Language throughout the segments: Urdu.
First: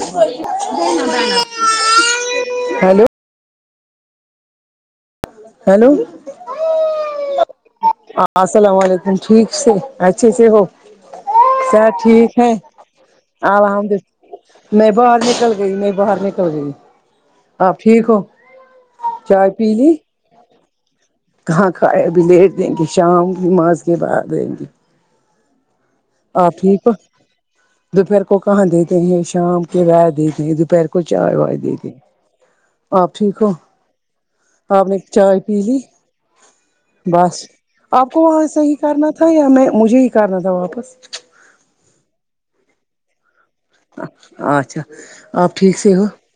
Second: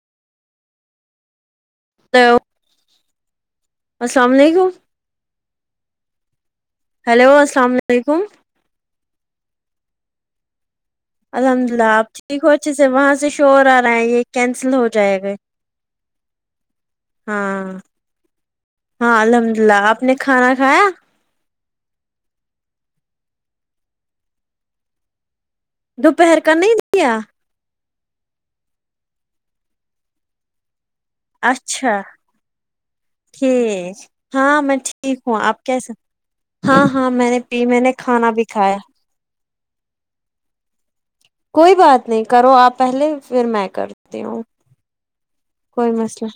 س [unintelligible] ہیلو السلام علیکم ہیلو ہیلو السلام عل السلام علیکم ٹھیک سے اچھے سے ہو الحمد اللہ صحت آپ ٹھیک ہو ہے اچھے سے وہاں سے شور آ رہا ہے یہ کینسل الحمدلہ ہو نہیں باہر جائے گا نکل گئی نہیں باہر نکل ج ہاں آپ ٹھیک ہو ہاں چائے الحمد للہ آپ نے کھانا کھایا ہاں کھائے ابھی لیٹ دیں گے شام نماز کے بعد آئیں گے دوپہر آپ کا نہیں ٹھیک دیا دوپہر کو کہاں دیتے ہیں شام کے ویر دیتے ہیں دوپہر کو کچ چائے وائے دی تھی اچھا آپ ٹھیک ہو ہاں میں آپ نے ٹھیک ہوں چائے پی آپ لی کیسے ہاں ہاں میں بس نے پی میں نے آپ کو کھانا بھی وہاں صہی کھایا کرنا تھا یا مجھے ہی کرنا تھا واپس کوئی بات نہیں کرو آپ پہلے پھر میں کرتی ہوں اچھا آپ ٹھیک کوئی سے ہو مسئلہ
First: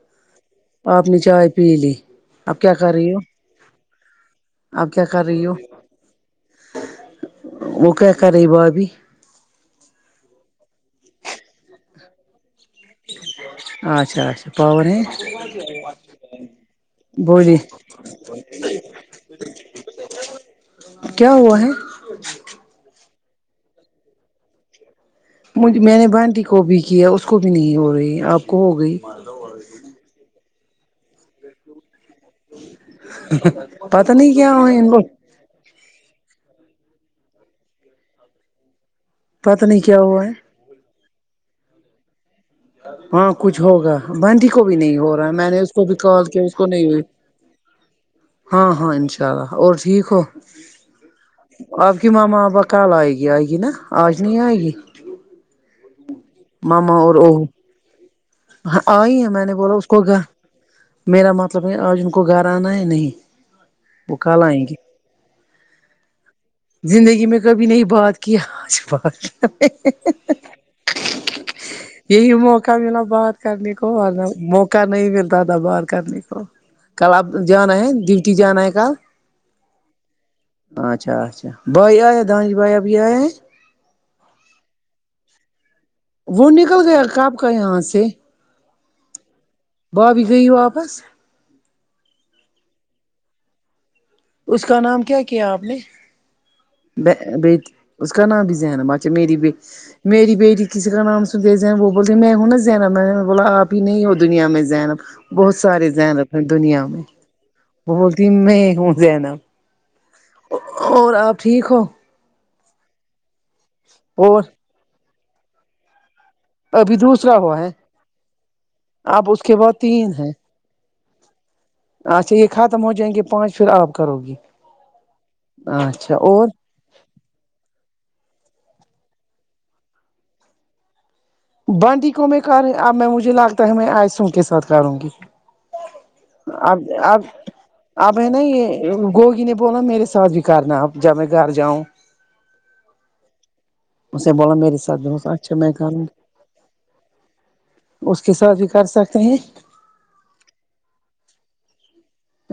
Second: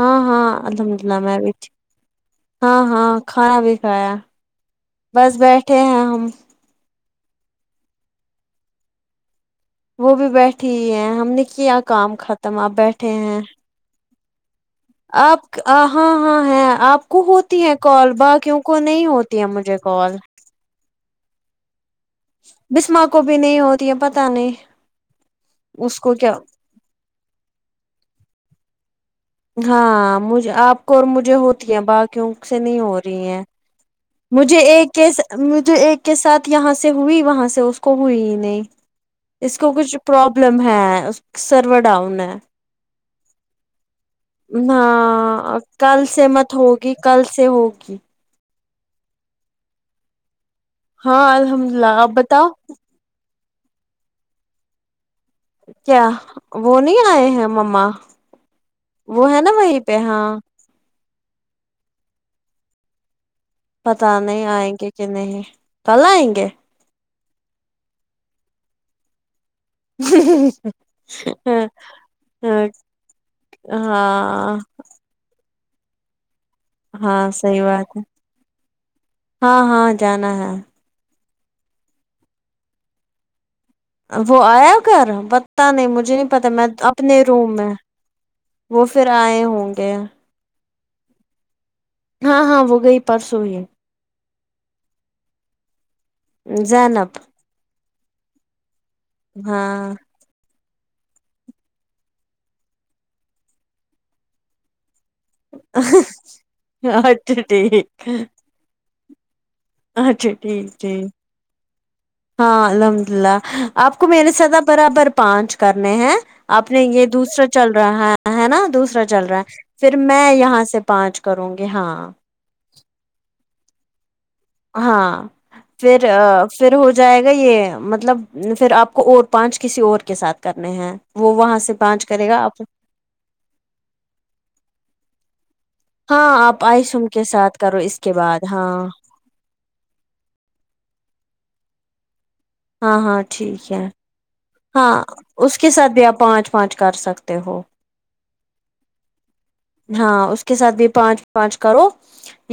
ہاں ہاں الحمد آپ نے اللہ میں چائے بھی ٹھ پی لی اب ہاں ہاں کھانا بھی کھایا اب کیا کر بس رہی ہو بیٹھے ہیں ہم وہ کیا کر رہی با بھی وہ بھی بیٹھی ہے ہم نے کیا کام ختم آپ بیٹھے ہیں اچھا اچھا پاور ہیں آپ ہاں ہاں ہے آپ کو بولیے ہوتی ہے کال باکی کیوںک نہیں ہوتی ہے مجھے کال کیا ہوا ہے بسما کو بھی نہیں ہوتی ہے پتا نہیں مج اس میں نے کیا بانٹی کو بھی کیا اس کو بھی نہیں ہو رہی آپ کو ہو گئی ہاں مج آپ کو اور مجھے ہوتی ہے باقیوں سے نہیں ہو رہی ہیں پتہ نہیں کیا مجھے ہو ان ایک کو مجھے ایک کے ساتھ یہاں سے ہوئی وہاں سے اس کو ہوئی ہی نہیں اس پتہ کو نہیں کچھ کیا ہوا پروابلم ہے سرور ڈاؤن ہے ہاں کچھ ہوگا بنٹی کو بھی نہیں ہو رہا ہے میں نے ہاں اس کو بھی کل کال سے کیا مت اس کو نہیں ہوگی ہوئی کل سے ہوگی ہاں ہاں ان شاء اللہ اور ٹھیک ہو ہاں الحمد للہ آپ کی ماما بتاؤ اپا کل آئے گی آئے گی نا آج نہیں آئے گی کیا وہ نہیں آئے ہیں مما ہاں آئی وہ ہے میں نا نے بولا وہیں اس پہ کو گھر ہاں میرا مطلب ہے آج ان کو گھر آنا ہے نہیں پتا نہیں آئیں گے کہ نہیں کل آئیں گے زندگی میں کبھی نہیں بات کی آج بات یہی موقع ملالا بہت دیکھو اور ہاں موقع نہیں ملتا تھا باہر کرنے کو کل ہاں آب صحیح جانا ہے بات ڈیوٹی جانا ہے ک ہاں ہاں جانا ہے آچھا اچھ بائی آیا دانش بایاب آیا وہ آیا گھر پتتاہ نہیں مجھے نہیں پتا وہ میں نکل گیا اپنے کب کا روم میں یہاں وہ پھر آئے ہوں گے بابی گی واپس ہاں ہاں وہ گئی پرسوںئی ہے اس کا نام کیا کیا آپ نے زینب بی اس کا نام بھی ذہن باقی میری بی ہاں میری بیٹی کسی کا نام سد وہ بولتی میں ہوںا زینا میں بولا آ ہی نہیں ہو دنیا میں زینا بہت سارے زینب ہیں دنیا میں اچھا وہ ٹھیک بولتی میں ہوں زینب اچھا ٹھیک جی اور آپ ٹھیک ہو ہاں الحمد اللہ آپ کو میرے اور ساتھ آپ برابر پانچ کرنے ہیں اپپ نے ابھی یہ دوسرا ہوا ہے چل رہا ہے ہے نا دوسرا چل آپ رہا اس کے ہے بعد پھر تین میں ہیں یہاں سے پانچ کروں گی ہاں اچھا یہ ختم ہو جائیں گے پانچ پھر آپ کرو گی ہاں پھر اچھا اور پھر ہو جائے گا یہ مطلب پھر آپ کو اور پانچ کسی اور کے ساتھ کرنے ہیں وہ وہاں سے بانڈ پانچ کو کرے میں گا آپ کار رہ اب میں مجھے لگتا ہے میں آئسوں کے ساتھ کاروں گی ہاں آپ اب آئیسم اب کے ساتھ کرو اس کے اب ہے نا بعد یہ ہاں گوگ نے وہنا میرے ساتھ بھی کرنا آپ جب میں گھر جاؤں ہاں ہاں ٹھیک ہے اسے بولا میرے ساتھ ہاں جو س اچھا اس کے میں ساتھ کہوں بھی آپ پانچ پانچ کر سکتے ہو اس کے ساتھ بھی کر سکتے ہیں ہاں اس کے ساتھ بھی پانچ پانچ کرو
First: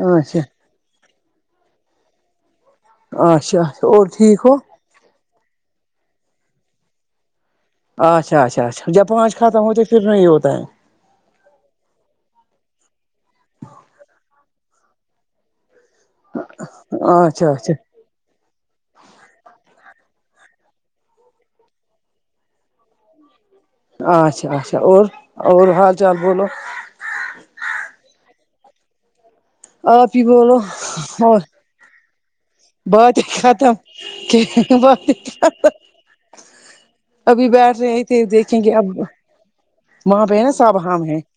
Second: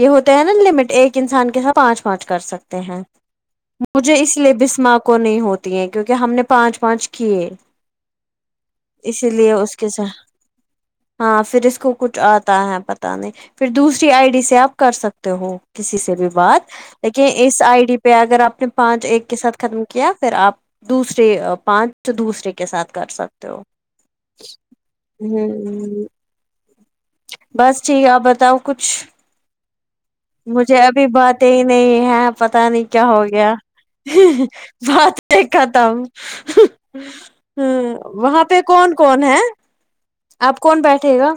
یہ ہوتا اچھا ہے نا لمٹ ایک انسان کے ساتھ پانچ پانچ کر سکتے ہیں اچھا اچھا اور مجھے اس ٹھیک لیے ہو بسم کو کو نہیں ہوتی ہیں کیونکہ ہم نے پانچ پانچ کیے اچا اچا اچھ جا اسی پانچ لیے ختم اس ہوتے تو کے ساتھ پھرمے اوتائیں ہاں پھر اس کو کچھ آتا ہے پت نہیں پھر دوسری آئی ڈی سے آپ کر سکتے ہو کسی سے بھی بات لیکن اچھا اس اچھا آئی ڈی پہ اگر آپ نے پانچ ایک کے ساتھ ختم کیا پھر آپ دوسرے پانچ دوسرے کے ساتھ کر سکتے ہو اچھا اچھا اور اور حال ہوں چال بولو بس ٹھیک ہے آپ بتاؤ کچھ آپ ہی بولو مجھے ابھی اور بات ہے نہیں ہے پتا نہیں کیا باتیں ہو گیا ختم باتیں بات ایک ختم ابھی ہ بیٹھ رہے تھے وہاں دیکھیں پہ گے کون اب کون ہے وہاں پہ ہے نا آپ کون صبحام بیٹھے ہے گا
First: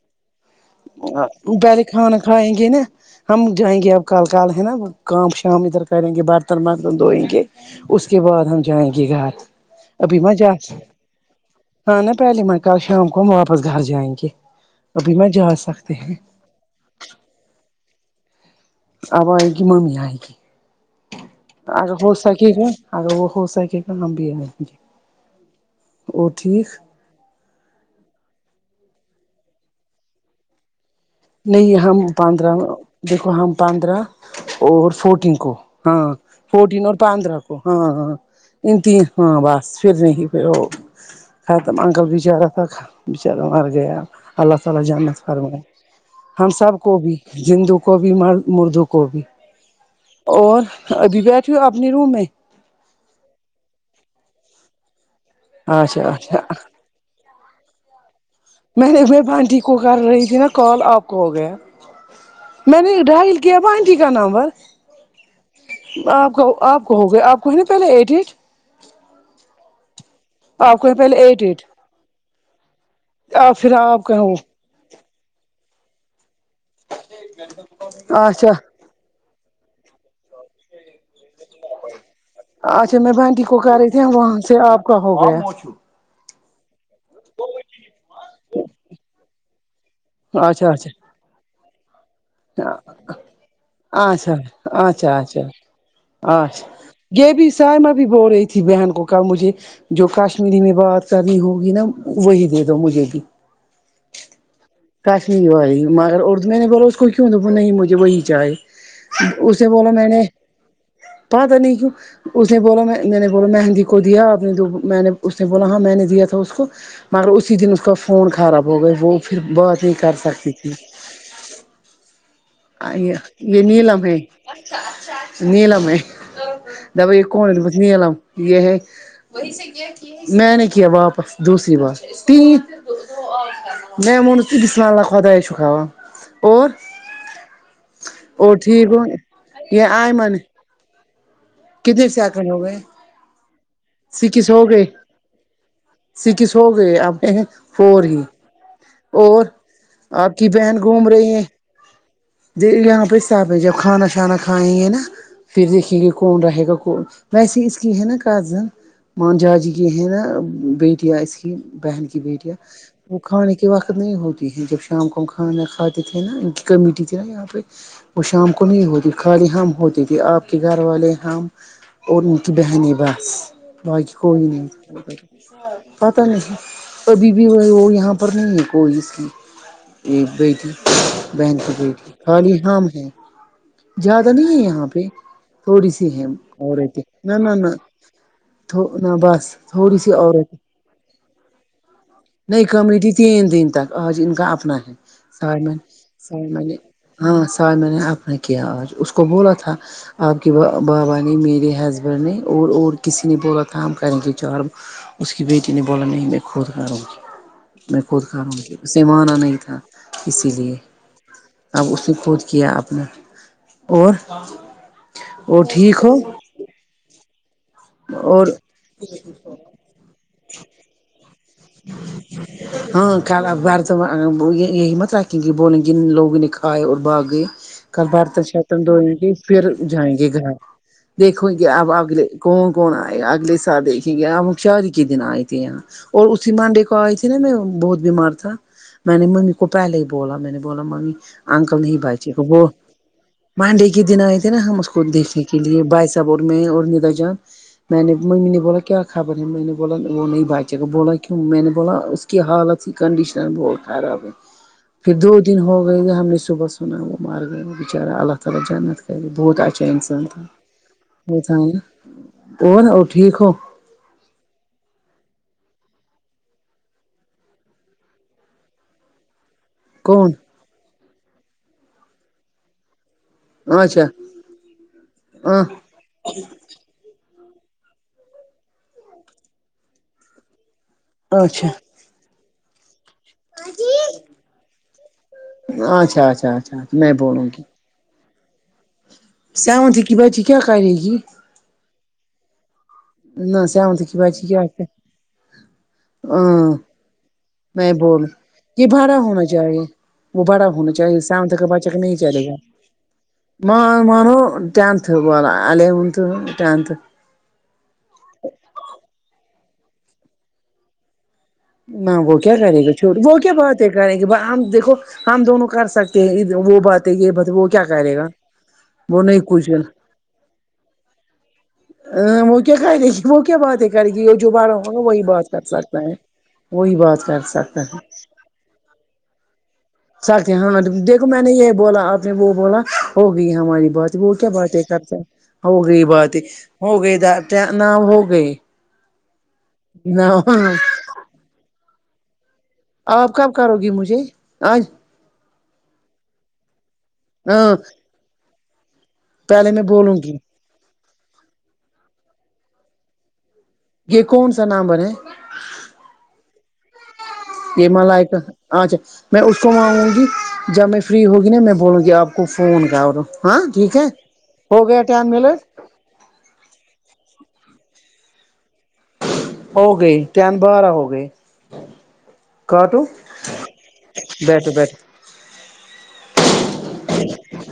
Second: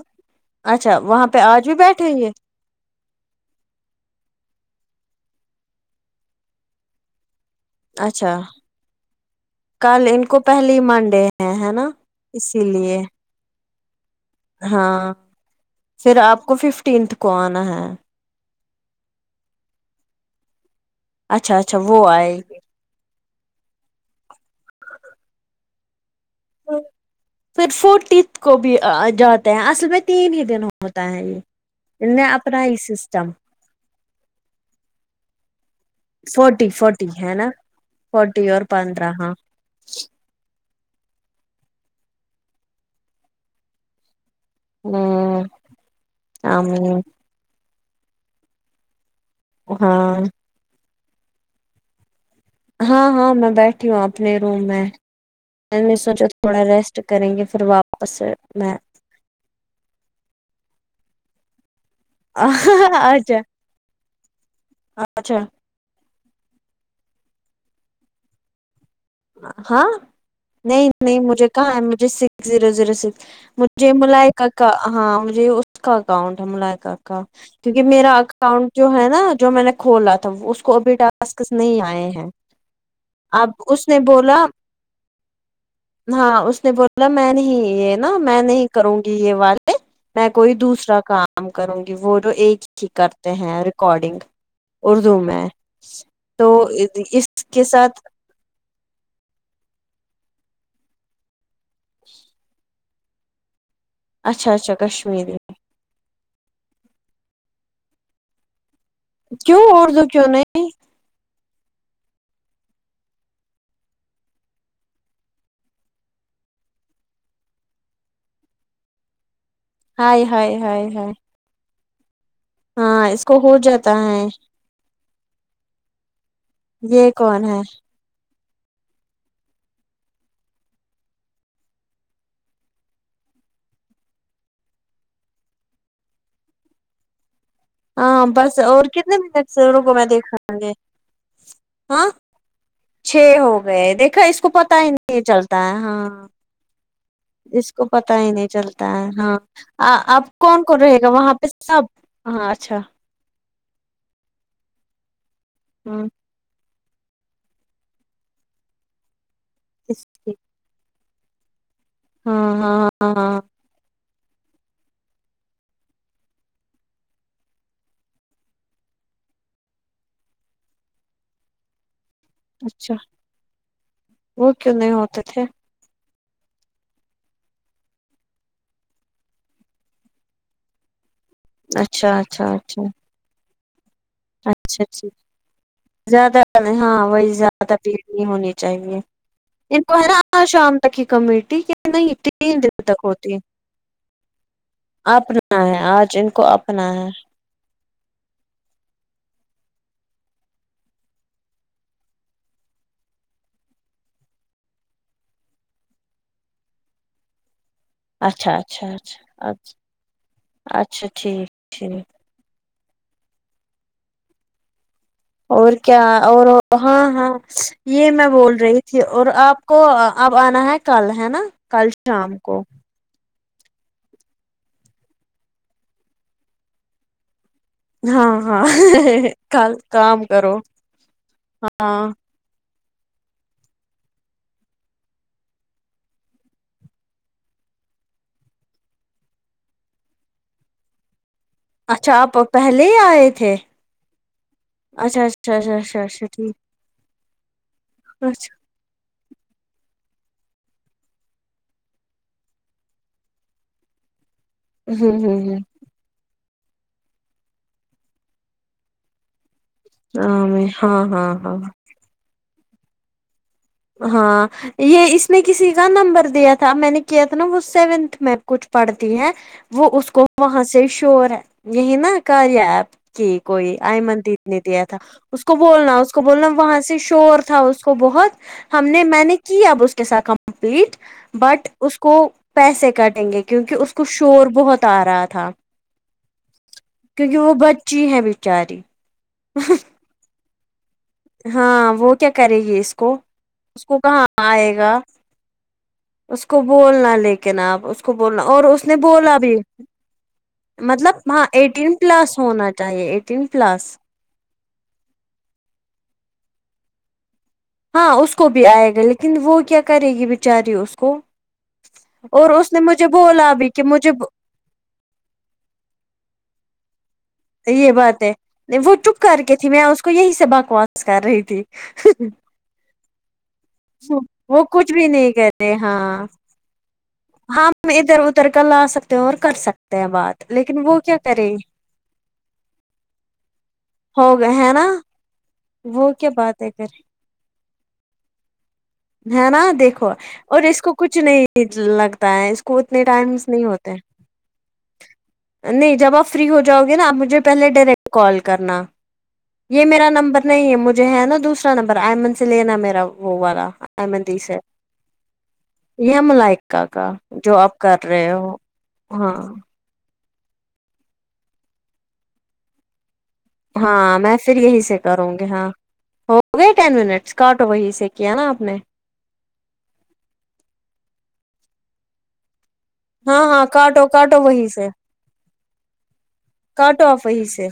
اچھا وہاں پہ آج بھی پہلے بیٹھیں کھانا کھائیں گے نا ہم جائیں گے اب کل کال ہے نا کام شام ادھر کریں گے برتن برتن دھوئیں گے اس کے اچھا بعد ہم جائیں گے گھر کل ابھی ان ما کو جاس پہلی منڈے ہے ہے نا ہ ن پہلی م اسی ک لیے شام کو ہم واپس گھر جائیں گے ہاں ابھی میں جا سکتی ہ پھر آپ کو ففٹینتھ کو آنا ہے اب آئے گی ممی آئے گی اچھا اچھا اگر وہ ہو آئے سکے گی گا اگر وہ ہو سکے کام بھی ہے وہ ٹھیک پھر فورٹیتھ کو بھی جاتے ہیں اصل میں تین ہی دن ہوں ہوتا ہے یہ نہیں ہم پندرہ سسٹم دیکھو ہم پانندرہ اور فورٹین کو ہاں فورٹی فورٹین اور فورٹی ہے پندرہ نا کو ہاں ہاں فورٹی اور ان تین پندرہ ہاں بس پھر نہیں پھر وہ خت اکل بچارہ تھا بیچارا مر گیا اللہ تعالی جنت ہ فرمائیے ہم سب کو آمین بھی جندو کو بھی مردو کو بھی ہاں اور ابھی بیٹھھی ہوں اپنے روم میں ہاں ہاں میں بیٹھی ہوں اپنے روم میں میں نے اچھا سوچا اچھا تھوڑا ریسٹ کریں گے پھر واپس میں میں بانٹی کو کر رہی تھی نا کال آپ کو ہو گیا میں نے اچھا ڈائل کیا بانٹی کا نامبر اچھا آپ کہ آپ کہو گے آپ کہیں نا پہلے ایٹ ایٹ ہاں آپ کو نہیں ہے پہلے نہیں ایٹ مجھے ایٹ کہاں ہے مجھے سکس زیرو زیرو سکس پھر مجھے آپ ملا کا ہو ایک کا ہاں مجھے اس کا اکاؤنٹ ہے ملائک کا کیونکہ میرا اچھا اکاؤنٹ [inaudible] جو ہے نا جو میں نے کھولا تھا اس کو ابھی نہیں آئے ہیں اچھا میں بانٹی اب کو کر اس [inaudible] رہی وہاں سے آپ کا ہو گیا ہاں اس نے ب [inaudible] م میں نہیں یہ نا میں نہیں کروں گی یہ والے میں کوئی اچھا دوسرا اچھا کام کروں گی وہ جو ایک ہی کرتے ہیں ریکارڈنگ اچھا اچھا اردو اچھا میں تو اچھا اس یہ بھی کے سائمہ ساتھ بھی بول رہی بہن کو کہ مجھے جو کاشمیری میں بات کرنی ہوگی نا وہی دے دو مجھے بھی اچھا اچھا کشمیری کاشلی وال رہی مگر اردو میں نہیں بلا اس کو کیوں د نہیں مجھے وہی چاہے کیوں اسے بولا اردو میں نے کیوں نہیں پ تھا نہیں کیوں [inaudible] اس نے بولا میں نے بولا مہندی کو دیا آپ نے میں نے اس نے بولا ہاں میں نے دیا تھا اس کو مگر اسی دن اس کا فون خراب ہو گیا وہ پھر بات ہی کر ہائے سکتی ہائے تھی ہائے ہائے آ ہاں یہ اس کو ہو یہ جاتا نیلملم ہے نیلم ہے [inaudible] د ب یہ کون ہے کونے پچھنی ل یہ یہ [inaudible] میں نے کیا واپس دوسری بار تین میں منف بسمہ اللہ خدائے شکا ہوا اور [inaudible] ہاں بس اور ٹھیک ہو کتنے منٹ سےو کو میں دیکھاؤ گے [inaudible] کدھر ہاں سے کرن ہو گئے [inaudible] چھ ہو گئے دیکھا اس کو پتا ہی نہیں چلتا ہے ہاں س کس ہو گئے اب جس کو پتا ہی نہیں چلتا ہے ہاں آب آپ کی کون بہن کون رہے گا گھوم وہاں رہی پہ سب ہاں اچھا ت پہ جب کھانا شانا کھائیں گے نا پھر دیکھیں ہاں گے [inaudible] کون رہے گا کون ویسے اس کی ہے نا کزن م جاجی کی ہے نا بی [inaudible] بیٹیا اس کی بہن کی ہاں بیٹیاں ہاں ہاں وہ ہاں کھانے کے [inaudible] کہ وقت نہیں ہوتی ہے جب شام کو ہم کھانا کھاتے تھے نا ان کی کمیٹی تھی نا یہاں پہ وہ شام کو نہیں ہوتی خالی ہم ہوتی تھی آپ کے گھر والے ہم اور ان کی اچھا بہنیں بس باقی کوئی وہ نہیں کیوں ہوتے تھے پتا نہیں ابھی بھی وہ یہاں پر نہیں ہے کوئی اس کی ایک بیٹی بہن کی بیٹی اچھا اچھا خالی اچھا حام ہیں [inaudible] زیادہ نہیں ہے اچھا یہاں پہ اچھا تھوڑی سی ہے زیادہ ہاں عورتیں نہ وہی نہ نہ زیادہ بھیڑ نہیں ہونی چاہیے نہ بس ان کو تھوڑی سی ہےیر عورتیں شام [inaudible] کی کمیٹی کہ نہیں تین نہیں دن تک کمیٹی ہوتی تین دن تک آج ان کا اپنا ہے [inaudible] اپنا سائمن ہے آج ان کو سائمن نے اپنا ہے [inaudible] ہاں سر میں نے آپ نے کیا آج اس کو بولا تھا آپ کی وہ بابا نے میرے ہسبینڈ نے اور اور کسی نے با کام کریں گے چار اس کی بیٹی نے بولا نہیں میں خود کروں گی میں خود کھاوں اچھا گی اچھا اسے م آنا اچھا نہیں اچھا تھا اسی لیے اچھا ٹھیک [inaudible] اب ٹھیک اس نے کوود کیا اپنا اور [inaudible] اور کیا ٹھیک ہو اور ہاں ہاں یہ میں اور بول رہی تھی اور آپ [inaudible] کو اب آنا ہے کل ہے نا کل شام کو ہاںرد یہی مت ر کہ کہ بولیں گن لوگوں نے کھائے اور بھاگ گئے [inaudible] کل ہاں برتن ہاں شتن دھوئیں گے پھر کل جائیں کام گے گھر کرو دیکھو گے اب ہاں اگے کون کون آئے اگلے سال دیکھے گیاکاری کے دن آئے تھے یہاں اور اسی مانڈے کو آئی تھی نا میں بہت بیمار تھا میں نے ممی کو پہلے ہی بولا میں نے بولا ممی ا انکل نہیں اچھا بائیچی آپ کو وہ پہلے ہی آئے تھے مانڈے کے دن آئے تھے نا ہم اس کو اچھا دیکھنے اچھا کے اچھا لیے اچھا بھائی اچھا صاحب اور میں ٹھیک اور ندا جان میں نے ممی اچھا نے بولا کیا خبر ہے میں نے بولا وہ نہیں باجی بولا کیوں میں نے بولا اس کی حالت ہی کنڈیشنر بہت خراب ہے پھر ہوں دو ہوں دن ہوں ہو ہم نے صبح سنا وہ مار گیا بچارا اللہ تعالی جنت کری بہت اچھا تھا ہاں میں ہاں ہاں وہ تھا ہاں نا وہ ن وہ ٹھیک ہو ہاں یہ اس میں کسی کا نمبر دیا تھا میں نے کیا تھا نا وہ سیونتھ میں کچھ پڑھتی ہے وہ اس کو کون وہاں سے شور ہے یہی نا کاریا ایپ کہ کوئی آئی اچھا مدت نے دیا تھا اس کو ہاں بولنا اس کو بولنا وہاں سے شور تھا کو بہت ہم نے میں نے کی اب اس کے ساتھ کمپلیٹ بٹ اچھا اس کو پیسے کاٹیں گے کیونکہ اس کو شور بہت آ رہا تھا اچھا اچھاچا کیونکہ وہ بچی ہے بیچاری سام تھی کی بچی کیا کرے گی ہاں وہ کیا کرے گی اس کو نہ اس کو سیونتھ کی کہاں بچی کیا آئے گا اس کو ہاں بولنا لے گا کیا نام آپ میں اس کو بول بولنا اور اس یہ نے بڑا بولا ہونا بھی چاہیے وہ بڑا ہونا چاہیے مطلب ہاں سیونتھ کا ایٹین بچہ نہیں پلس چلے گا ہونا چاہیے ایٹین پلس مان مانو ٹینتھ بول الیونتھ ٹنتھ ہاں اس کو بھی آئے گا لیکن وہ کیا کرے گی بیچاری اس کو نہ وہ اور کیا اس نے کرے گا مجھے چوٹ وہ کیا بولا بھی بات کہ ہے مجھے کرے گی ب ہم دیکھو ہم دونوں کر سکتے ہیں وہ بات ہے یہ ب یہ بات ہے وہ چپ کر کے تھی کچھ میں اس کو یہی سے بکواس کر رہی تھی وہ کیا کر دے گی وہ کیا بات ہے کرے گی وہ جوبارہ کچھ ہوگا بھی وہی نہیں بات کر کرتے ہاں سکتا ہے وہی بات کر سکتا ہے ترکا لا سکتے ہو اور کر سکتے ہیں سکتے بات ہاں لیکن وہ کیا دیکھو میں کرے نے یہ بولا آپ نے وہ بولا ہوگئی ہماری بات وہ ہو کیا گئے بات ہے نا کرتا ہو گئی وہ کیا باتات باتیں کرے ہو گئی د ن ہو گئی ہے نا دیکھو نہ اور اس کو کچھ نہیں لگتا ہے اس کو اتنے آپ ٹائمس کب نہیں کرو گی ہوتے مجھے آج نہیں جب آپ فری ہو جاؤ گے نا آپ مجھے پہلے ہاں ڈائریکٹ کال کرنا پہلے میں یہ میرا بولوں گی نمبر نہیں ہے مجھے ہے نا دوسرا نمبر آئمن سے لینا میرا وہ والا یہ احمدیس کون ہے سا نمبر ہے ملائک کا کا جو آپ یہ م کر رہے لائک ہو اچھا ہاں میں اس کو وہاںؤں گی جب میں فری ہوگی نا میں بولوں گی آپ کو فون کر اوروں ہاں میں پھر یہی سے کروں گی منٹ ہاں ہو گئی ٹین منٹس کاٹو وہی سے کیا نا آپ نے ہو گئی تین بارہ ہو گئے کٹو ہاں ہاں کاٹو کاٹو وہیں سے کاٹو آپ وہیں سے